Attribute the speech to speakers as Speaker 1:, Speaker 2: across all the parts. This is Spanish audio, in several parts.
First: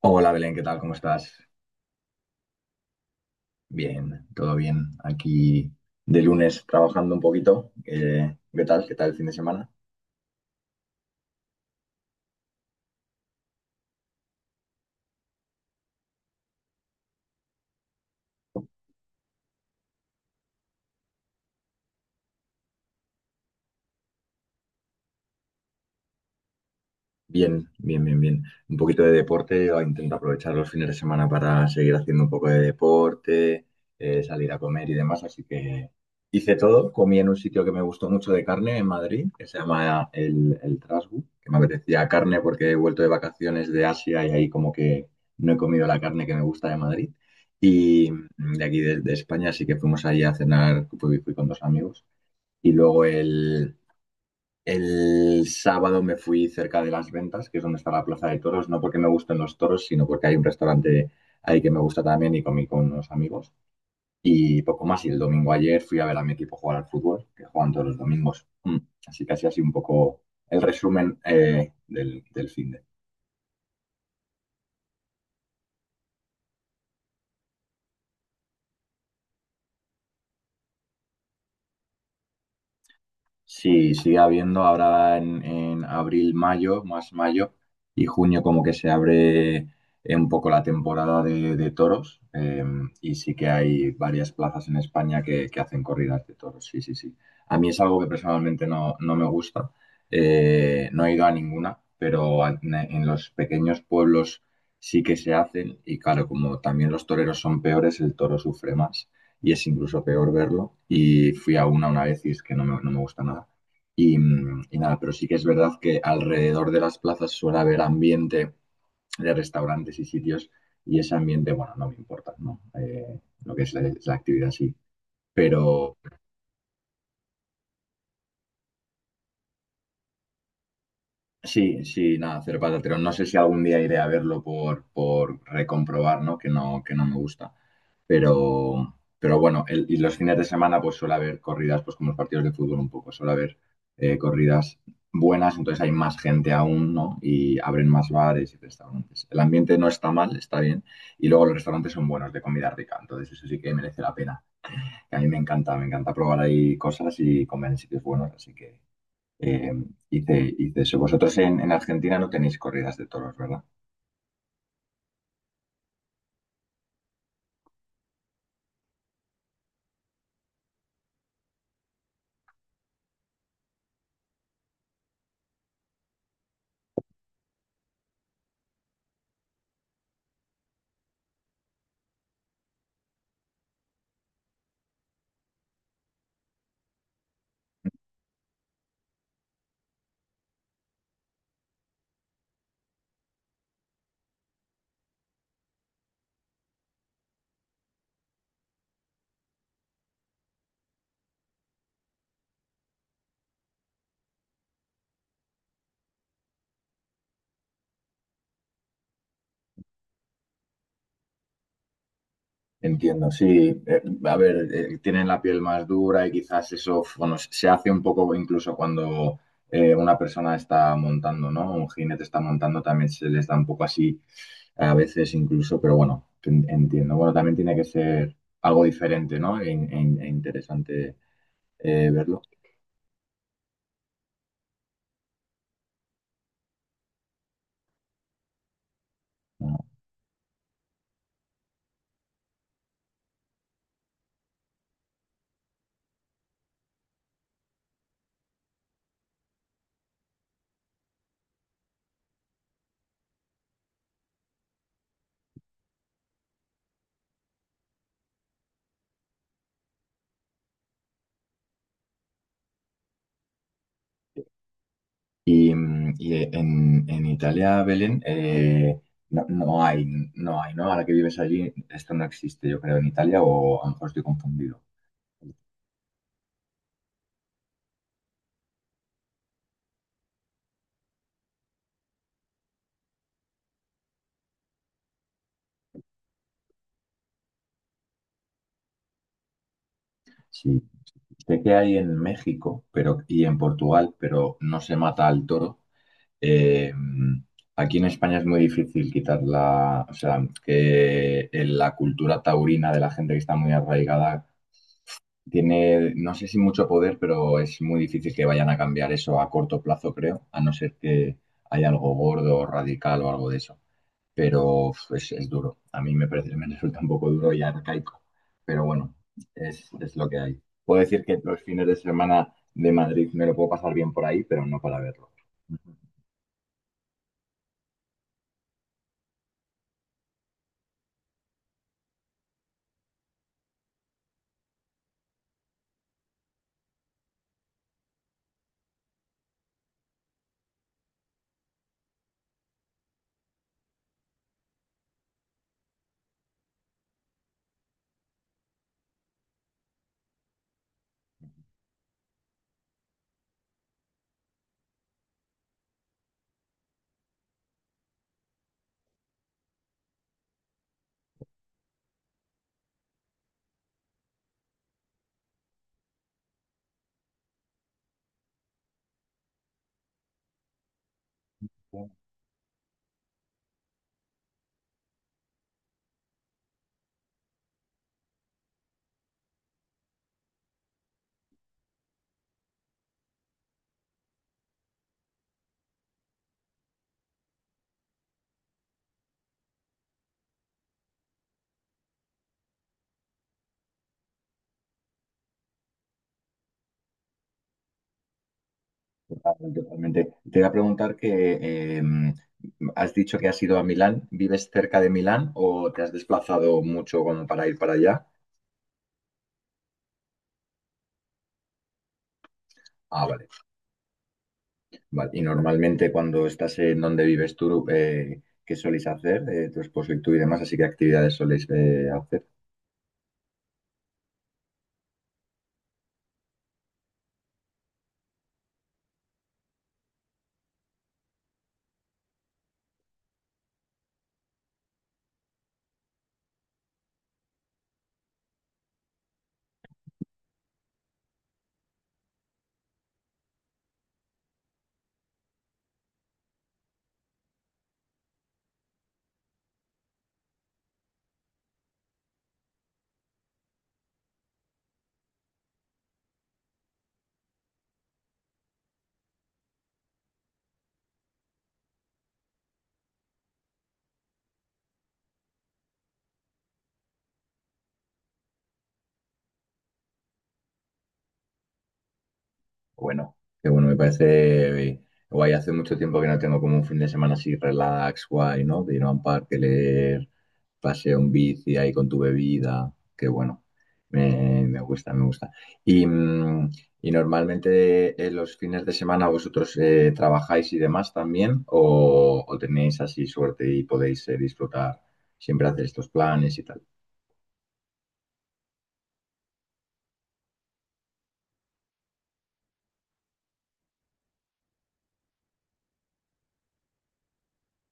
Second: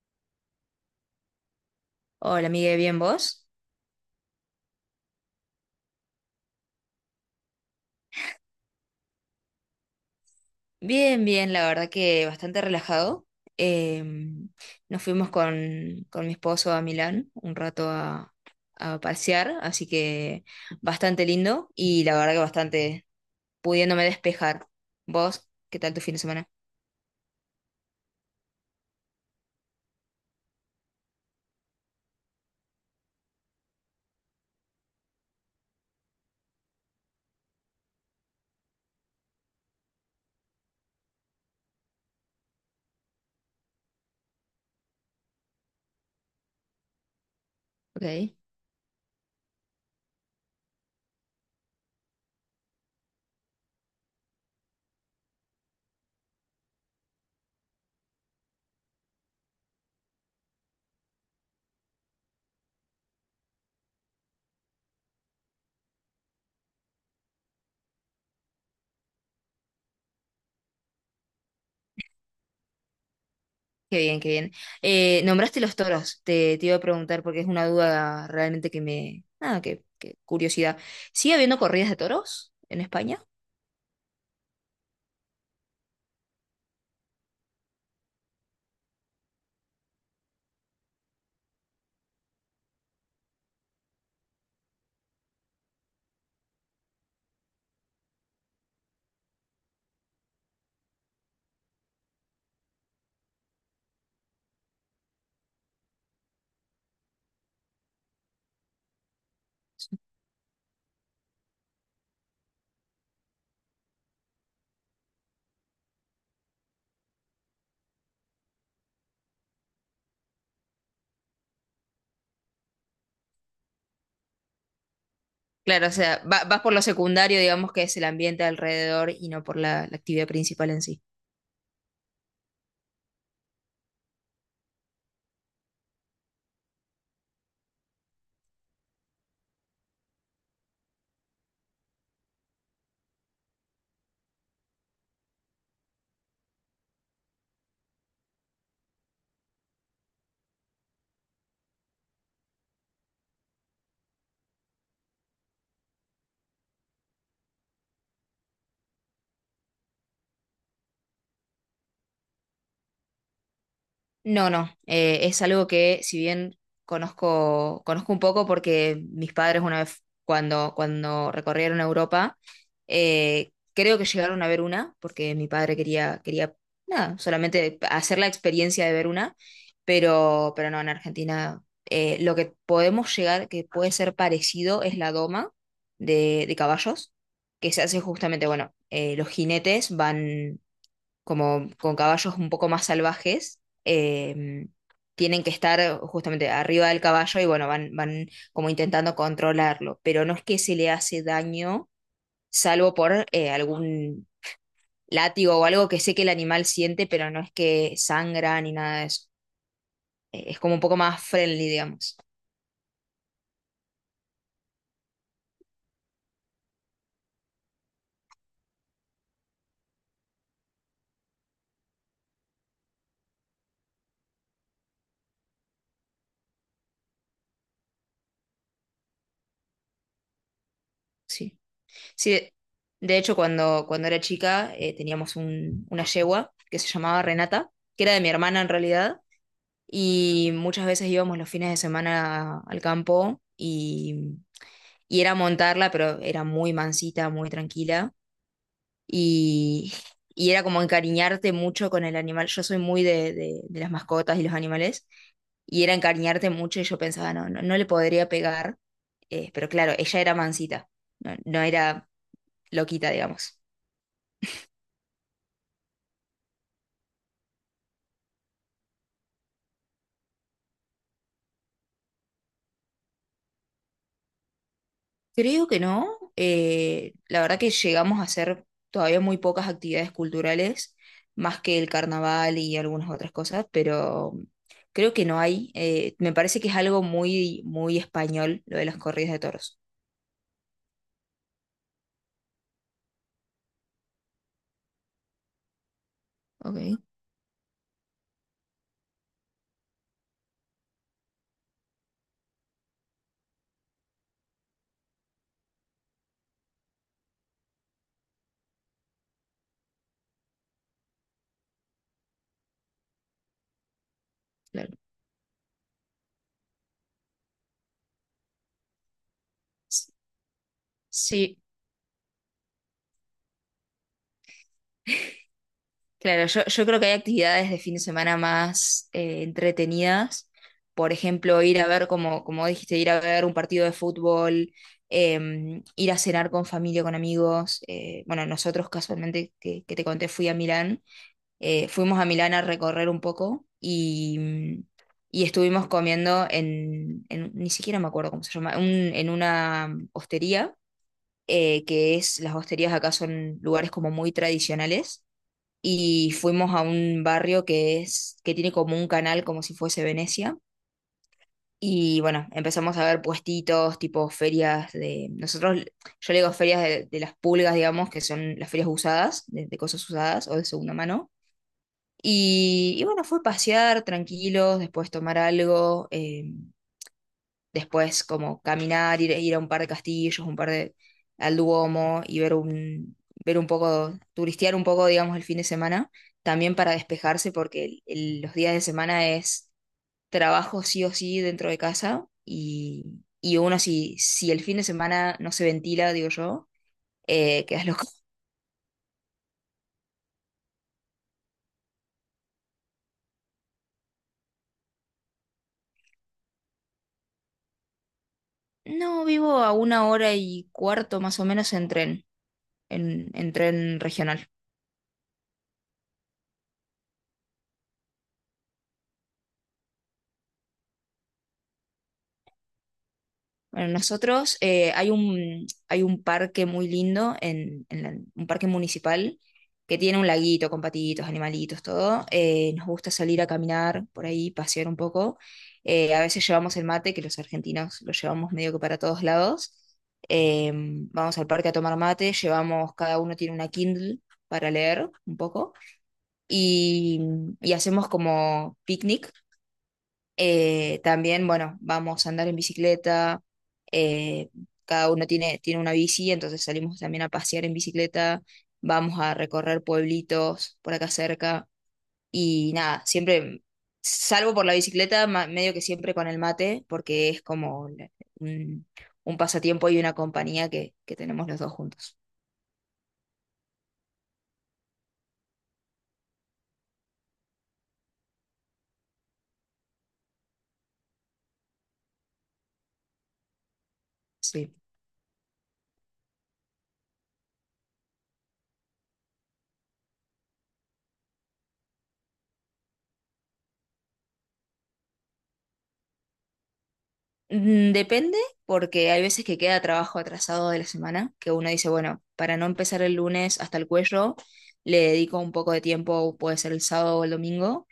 Speaker 1: Hola Belén, ¿qué tal? ¿Cómo estás?
Speaker 2: Hola, Miguel, ¿bien vos?
Speaker 1: Bien, todo bien. Aquí de lunes trabajando un poquito. ¿Qué tal? ¿Qué tal el fin de semana?
Speaker 2: Bien, bien, la verdad que bastante relajado. Em, Nos fuimos con mi esposo a Milán un rato a pasear, así que bastante lindo y la verdad que bastante pudiéndome despejar. ¿Vos? ¿Qué tal tu fin de semana?
Speaker 1: Bien, bien, bien, bien. Un poquito de deporte, o intento aprovechar los fines de semana para seguir haciendo un poco de deporte, salir a comer y demás, así que hice todo. Comí en un sitio que me gustó mucho de carne en Madrid, que se llama el Trasgu, que me apetecía carne porque he vuelto de vacaciones de Asia y ahí como que no he comido la carne que me gusta de Madrid.
Speaker 2: Ok,
Speaker 1: Y
Speaker 2: qué
Speaker 1: de aquí de España, así que fuimos ahí a cenar, fui con dos amigos. Y luego el... El sábado me fui cerca de Las Ventas, que es donde está la Plaza de Toros, no porque me gusten los toros, sino porque hay un restaurante ahí que me gusta también y comí con unos amigos. Y poco más, y el domingo ayer fui a ver a mi equipo jugar al fútbol, que juegan todos los domingos. Así que así un poco el resumen del fin de.
Speaker 2: bien, qué bien. Nombraste los toros, te iba a preguntar porque es una duda realmente que me... Nada, que curiosidad. ¿Sigue habiendo corridas de toros en España?
Speaker 1: Sí, sigue habiendo ahora en abril, mayo, más mayo y junio como que se abre un poco la temporada de toros, y sí que hay varias plazas en España que hacen corridas de toros, sí, sí, sí. A mí es algo que personalmente no me gusta, no he ido a ninguna, pero en los pequeños pueblos sí que se hacen y claro, como también los toreros son peores, el toro sufre más y es incluso peor verlo. Y fui a una vez y es que no me gusta nada. Y nada, pero sí que es verdad que alrededor de las plazas suele haber ambiente de restaurantes y sitios y ese ambiente, bueno, no me importa, ¿no? Lo que es es la actividad, sí.
Speaker 2: Claro, o
Speaker 1: Pero,
Speaker 2: sea, vas por lo secundario, digamos, que es el ambiente alrededor y no por la actividad principal en sí.
Speaker 1: sí, sí, nada, cero pataterón. No sé si algún día iré a verlo por recomprobar, ¿no? Que no, que no me gusta. Pero bueno, y los fines de semana pues suele haber corridas, pues como los partidos de fútbol un poco, suele haber corridas buenas, entonces hay más gente aún, ¿no? Y abren más bares y restaurantes. El ambiente no está mal, está bien. Y luego los restaurantes son buenos de comida rica, entonces eso sí que merece la pena. Que a mí me encanta probar ahí cosas y comer en sitios buenos, así que eh, hice eso. Vosotros en Argentina no tenéis corridas de toros, ¿verdad?
Speaker 2: No, no, es algo que si bien conozco un poco porque mis padres una vez cuando recorrieron Europa, creo que llegaron a ver una, porque mi padre quería, nada, solamente hacer la experiencia de ver una, pero no, en Argentina lo que podemos llegar, que puede ser parecido, es la doma de caballos, que se hace justamente, bueno, los jinetes van como con caballos un poco más salvajes, eh, tienen que estar justamente arriba del caballo y bueno, van como intentando controlarlo, pero no es que se le hace daño, salvo por algún látigo o algo que sé que el animal siente, pero no es que sangra ni nada de eso. Es como un poco más friendly, digamos.
Speaker 1: Entiendo, sí. A ver, tienen la piel más dura y quizás eso, bueno, se hace un poco incluso cuando una persona está montando, ¿no? Un jinete está montando, también se les da un poco así a veces incluso, pero bueno, entiendo. Bueno, también tiene que ser algo diferente, ¿no? E interesante,
Speaker 2: Sí. Sí,
Speaker 1: verlo.
Speaker 2: de hecho, cuando era chica teníamos una yegua que se llamaba Renata, que era de mi hermana en realidad y muchas veces íbamos los fines de semana al campo y era montarla, pero era muy mansita, muy tranquila y, y era como encariñarte mucho con el animal. Yo soy muy de las mascotas y los animales y era encariñarte mucho y yo pensaba, no, no, no le podría pegar, pero claro, ella era mansita, no, no era loquita, digamos.
Speaker 1: En Italia, Belén, no hay, no hay, ¿no? Ahora que vives allí, esto no existe, yo creo, en Italia, o a lo mejor estoy confundido.
Speaker 2: Creo que no. La verdad que llegamos a hacer todavía muy pocas actividades culturales, más que el carnaval y algunas otras cosas, pero creo que no hay. Me parece que es algo muy, muy español lo de las corridas de toros.
Speaker 1: Sí, sé que hay en México pero, y en Portugal, pero no se mata al toro. Eh,
Speaker 2: Ok,
Speaker 1: mm, Aquí en España es muy difícil quitar la, o sea, que en la cultura taurina de la gente que está muy arraigada tiene, no sé si mucho poder, pero es muy difícil que vayan a cambiar eso a corto plazo, creo, a no ser que haya algo gordo, radical o algo de eso. Pero
Speaker 2: claro.
Speaker 1: uf, es duro. A mí me parece, me resulta un poco duro y arcaico. Pero bueno,
Speaker 2: S-
Speaker 1: es lo que hay. Puedo decir que
Speaker 2: Sí,
Speaker 1: los fines de semana de Madrid me lo puedo pasar bien por ahí, pero no para verlo. Ujú.
Speaker 2: claro, yo creo que hay actividades de fin de semana más entretenidas. Por ejemplo, ir a ver, como dijiste, ir a ver un partido de fútbol, ir a cenar con familia, con amigos. Bueno, nosotros casualmente, que te conté, fui a Milán. Fuimos a Milán a recorrer un poco y estuvimos comiendo ni siquiera me acuerdo cómo se llama, en una hostería, que es, las hosterías acá son lugares como muy tradicionales y fuimos a un barrio que es, que tiene como un canal como si fuese Venecia. Y bueno, empezamos a ver puestitos, tipo ferias de, nosotros, yo le digo ferias de las pulgas, digamos, que son las ferias usadas, de cosas usadas o de segunda mano. Y bueno, fue pasear tranquilos, después tomar algo. Después, como caminar, ir a un par de castillos, un par de, al Duomo y ver un poco, turistear un poco, digamos, el fin de semana, también para despejarse, porque los días de semana es trabajo sí o sí dentro de casa y uno si, si el fin de semana no se ventila, digo yo, quedas loco.
Speaker 1: Totalmente, totalmente. Te voy a preguntar que eh, has dicho que has ido a Milán. ¿Vives cerca de Milán o te has desplazado mucho como para ir para allá?
Speaker 2: No, vivo a 1 hora y cuarto más o menos en tren,
Speaker 1: Ah, vale,
Speaker 2: en tren regional.
Speaker 1: vale. Y normalmente cuando estás en donde vives tú, ¿qué soléis hacer? Tu esposo y tú y demás, así que actividades soléis hacer.
Speaker 2: Bueno, nosotros hay un parque muy lindo, un parque municipal, que tiene un laguito con patitos, animalitos, todo. Nos gusta salir a caminar por ahí, pasear un poco. A veces llevamos el mate, que los argentinos lo llevamos medio que para todos lados. Eh, Vamos al parque a tomar mate, llevamos, cada uno tiene una Kindle para leer un poco. Y, y hacemos como picnic también, bueno, vamos a andar en bicicleta. eh, Cada uno tiene una bici, entonces salimos también a pasear en bicicleta. Vamos a recorrer pueblitos por acá cerca. Y nada, siempre, salvo por la bicicleta, medio que siempre con el mate, porque es como un pasatiempo y una compañía que tenemos los dos juntos.
Speaker 1: Bueno, qué bueno, me parece guay. Hace mucho tiempo que no tengo como un fin de semana así relax, guay, ¿no? De ir a un parque, leer, paseo en bici ahí con tu bebida. Qué bueno.
Speaker 2: Sí.
Speaker 1: Me gusta, me gusta. Y, mm, y normalmente en los fines de semana vosotros trabajáis y demás también, o tenéis así suerte y podéis disfrutar, siempre hacer estos planes y tal.
Speaker 2: Depende, porque hay veces que queda trabajo atrasado de la semana, que uno dice, bueno, para no empezar el lunes hasta el cuello, le dedico un poco de tiempo, puede ser el sábado o el domingo,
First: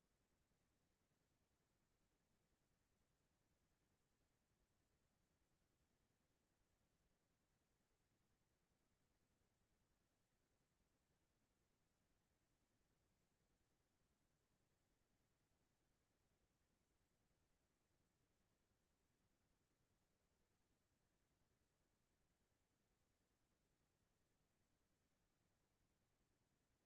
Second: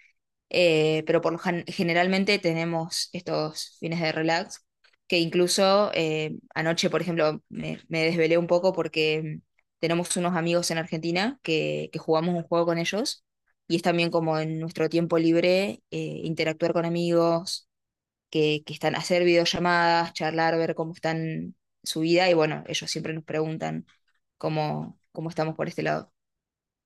Speaker 2: pero por lo generalmente tenemos estos fines de relax, que incluso anoche, por ejemplo, me desvelé un poco porque tenemos unos amigos en Argentina que jugamos un juego con ellos. Y es también como en nuestro tiempo libre, interactuar con amigos, que están a hacer videollamadas, charlar, ver cómo están su vida y bueno, ellos siempre nos preguntan cómo estamos por este lado.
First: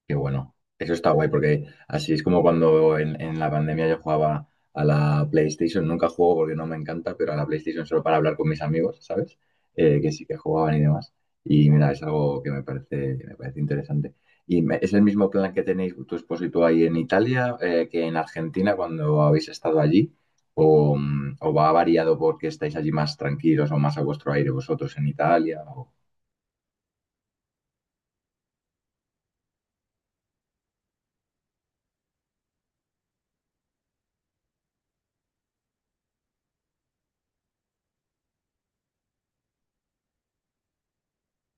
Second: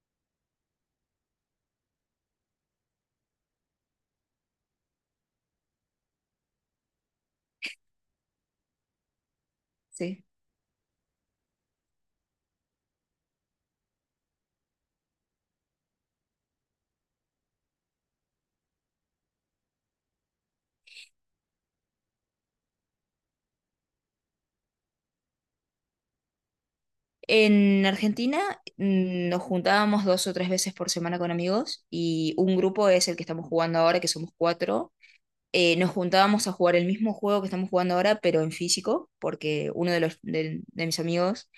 Speaker 1: Qué bueno. Eso está guay porque así es como cuando en la pandemia yo jugaba a la PlayStation. Nunca juego porque no me encanta, pero a la PlayStation solo para hablar con mis amigos, ¿sabes? Que
Speaker 2: Sí.
Speaker 1: sí que jugaban y demás. Y mira, es algo que me parece interesante. ¿Y es el mismo plan que tenéis tu esposo y tú ahí en Italia, que en Argentina cuando habéis estado allí? ¿O, mm, o va variado porque estáis allí más tranquilos o más a vuestro aire vosotros en Italia? O...
Speaker 2: En Argentina nos juntábamos dos o tres veces por semana con amigos y un grupo es el que estamos jugando ahora, que somos cuatro. Nos juntábamos a jugar el mismo juego que estamos jugando ahora, pero en físico, porque uno de mis amigos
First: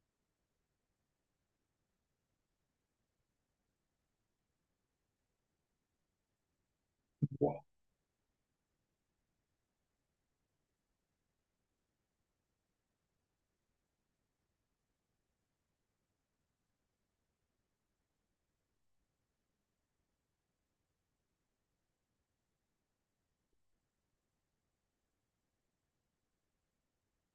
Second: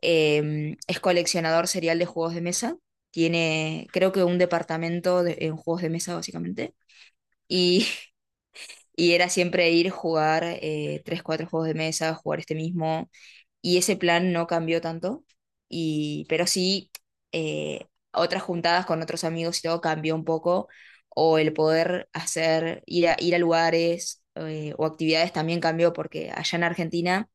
Speaker 2: es coleccionador serial de juegos de mesa. Tiene, creo que un departamento en juegos de mesa, básicamente. Y, y era siempre ir, jugar tres, cuatro juegos de mesa, jugar este mismo. Y ese plan no cambió tanto. Y, pero sí, eh, otras juntadas con otros amigos y todo cambió un poco. O el poder hacer, ir a lugares o actividades también cambió, porque allá en Argentina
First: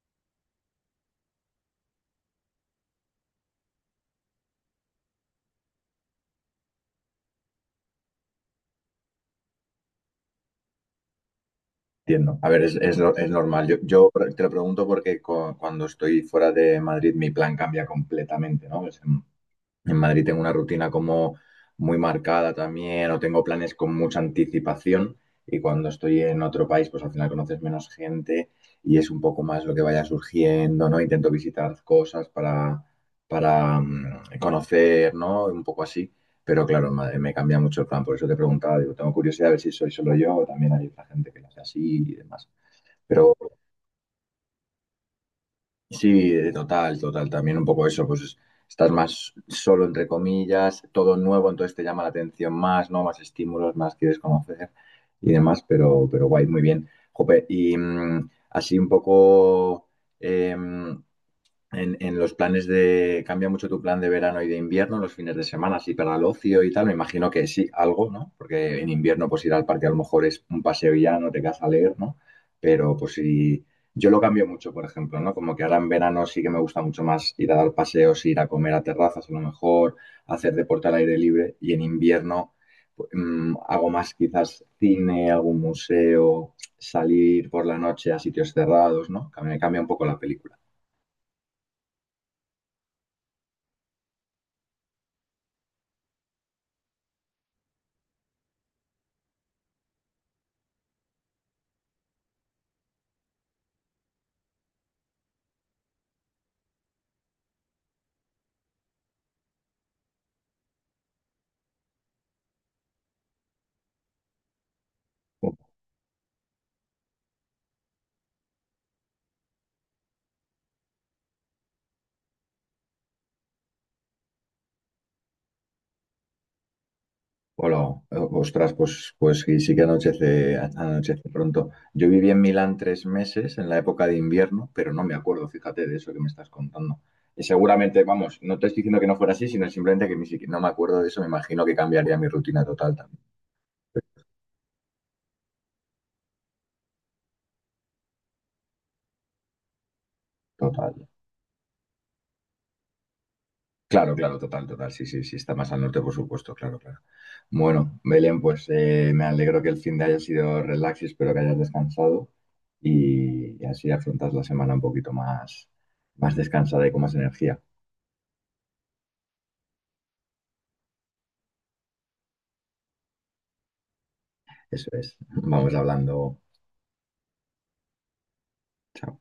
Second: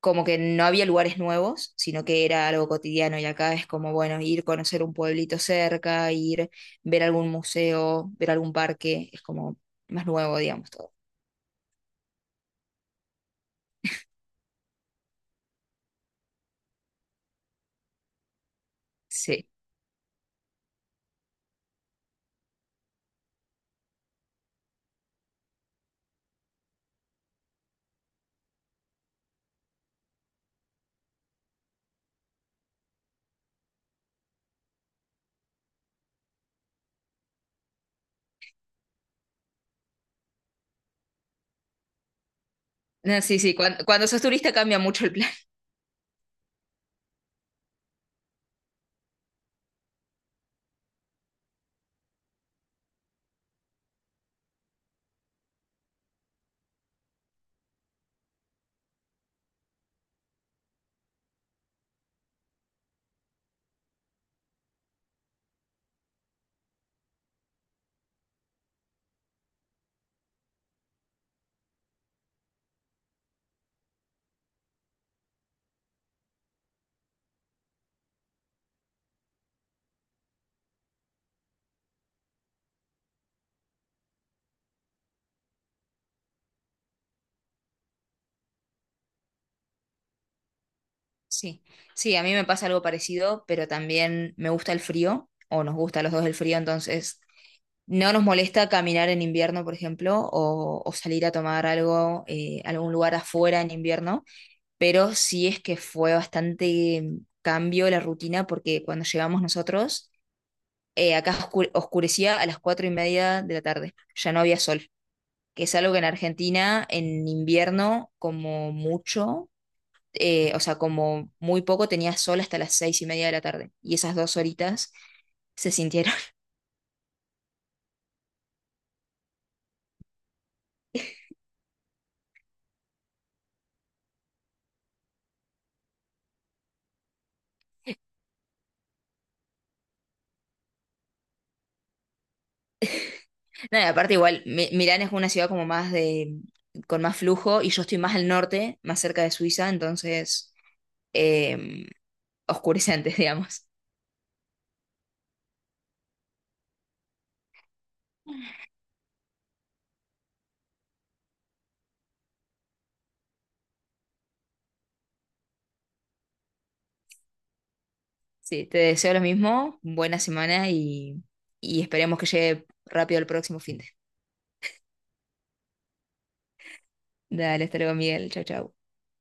Speaker 2: como que no había lugares nuevos, sino que era algo cotidiano y acá es como, bueno, ir conocer un pueblito cerca, ir ver algún museo, ver algún parque, es como más nuevo, digamos, todo.
Speaker 1: Entiendo. A ver, es, no- es normal. Yo te lo pregunto porque cuando estoy fuera de Madrid mi plan cambia completamente, ¿no? Es,
Speaker 2: Sí.
Speaker 1: en Madrid tengo una rutina como muy marcada también, o tengo planes con mucha anticipación. Y cuando estoy en otro país, pues al final conoces menos gente y es un poco más lo que vaya surgiendo, ¿no? Intento visitar cosas para conocer, ¿no? Un poco así. Pero claro, me cambia mucho el plan. Por eso te preguntaba, digo, tengo curiosidad a ver si soy solo yo o también hay otra gente que lo hace así y demás.
Speaker 2: No,
Speaker 1: Pero
Speaker 2: sí, sí, cuando, sos turista cambia mucho el plan.
Speaker 1: sí, total, total. También un poco eso, pues estás más solo, entre comillas, todo nuevo, entonces te llama la atención más, ¿no? Más estímulos, más quieres conocer y demás, pero guay, muy bien. Jope, así un poco, em, en los planes de... Cambia mucho tu plan de verano y de invierno, los fines de semana, así para el ocio y tal. Me imagino que sí, algo, ¿no? Porque en invierno, pues ir al parque a lo mejor es un paseo y ya no te quedas a leer, ¿no? Pero pues si... Yo lo cambio mucho, por ejemplo, ¿no? Como que ahora en verano sí que me gusta mucho más ir a dar paseos, ir a comer a terrazas a lo mejor, hacer deporte al aire libre y en invierno pues, hago más quizás cine, algún museo, salir por la noche a sitios cerrados, ¿no? Que me cambia un poco la película.
Speaker 2: Sí, sí, a mí me pasa algo parecido, pero también me gusta el frío, o nos gusta a los dos el frío, entonces no nos molesta caminar en invierno, por ejemplo, o salir a tomar algo, a algún lugar afuera en invierno pero sí es que fue bastante cambio la rutina porque cuando llegamos nosotros, acá oscurecía a las 4:30 de la tarde, ya no había sol, que es algo que en Argentina en invierno como mucho, o sea, como muy poco tenía sol hasta las 6:30 de la tarde y esas 2 horitas se sintieron.
Speaker 1: Hola, ostras, pues sí, sí que anochece, anochece pronto. Yo viví en Milán 3 meses en la época de invierno, pero no me acuerdo, fíjate, de eso que me estás contando. Y seguramente, vamos, no te estoy diciendo que no fuera así, sino simplemente que ni siquiera no me acuerdo de eso, me imagino que cambiaría mi rutina total también.
Speaker 2: No, y aparte igual, Milán es una ciudad como más con más flujo y yo estoy más al norte, más cerca de Suiza, entonces
Speaker 1: Total.
Speaker 2: eh, oscurece antes, digamos.
Speaker 1: Claro, claro, total, total. Sí, sí, sí, está más al norte, por supuesto, claro, claro. Bueno, Belén, pues me alegro que el fin de haya sido relax y espero que hayas descansado y así afrontas la semana un poquito más, más descansada y con más energía.
Speaker 2: Sí, te deseo lo mismo, buena semana y esperemos que llegue rápido el próximo fin de.
Speaker 1: Eso es. Vamos hablando.
Speaker 2: Dale, hasta luego, Miguel. Chau, chau.
Speaker 1: Chao.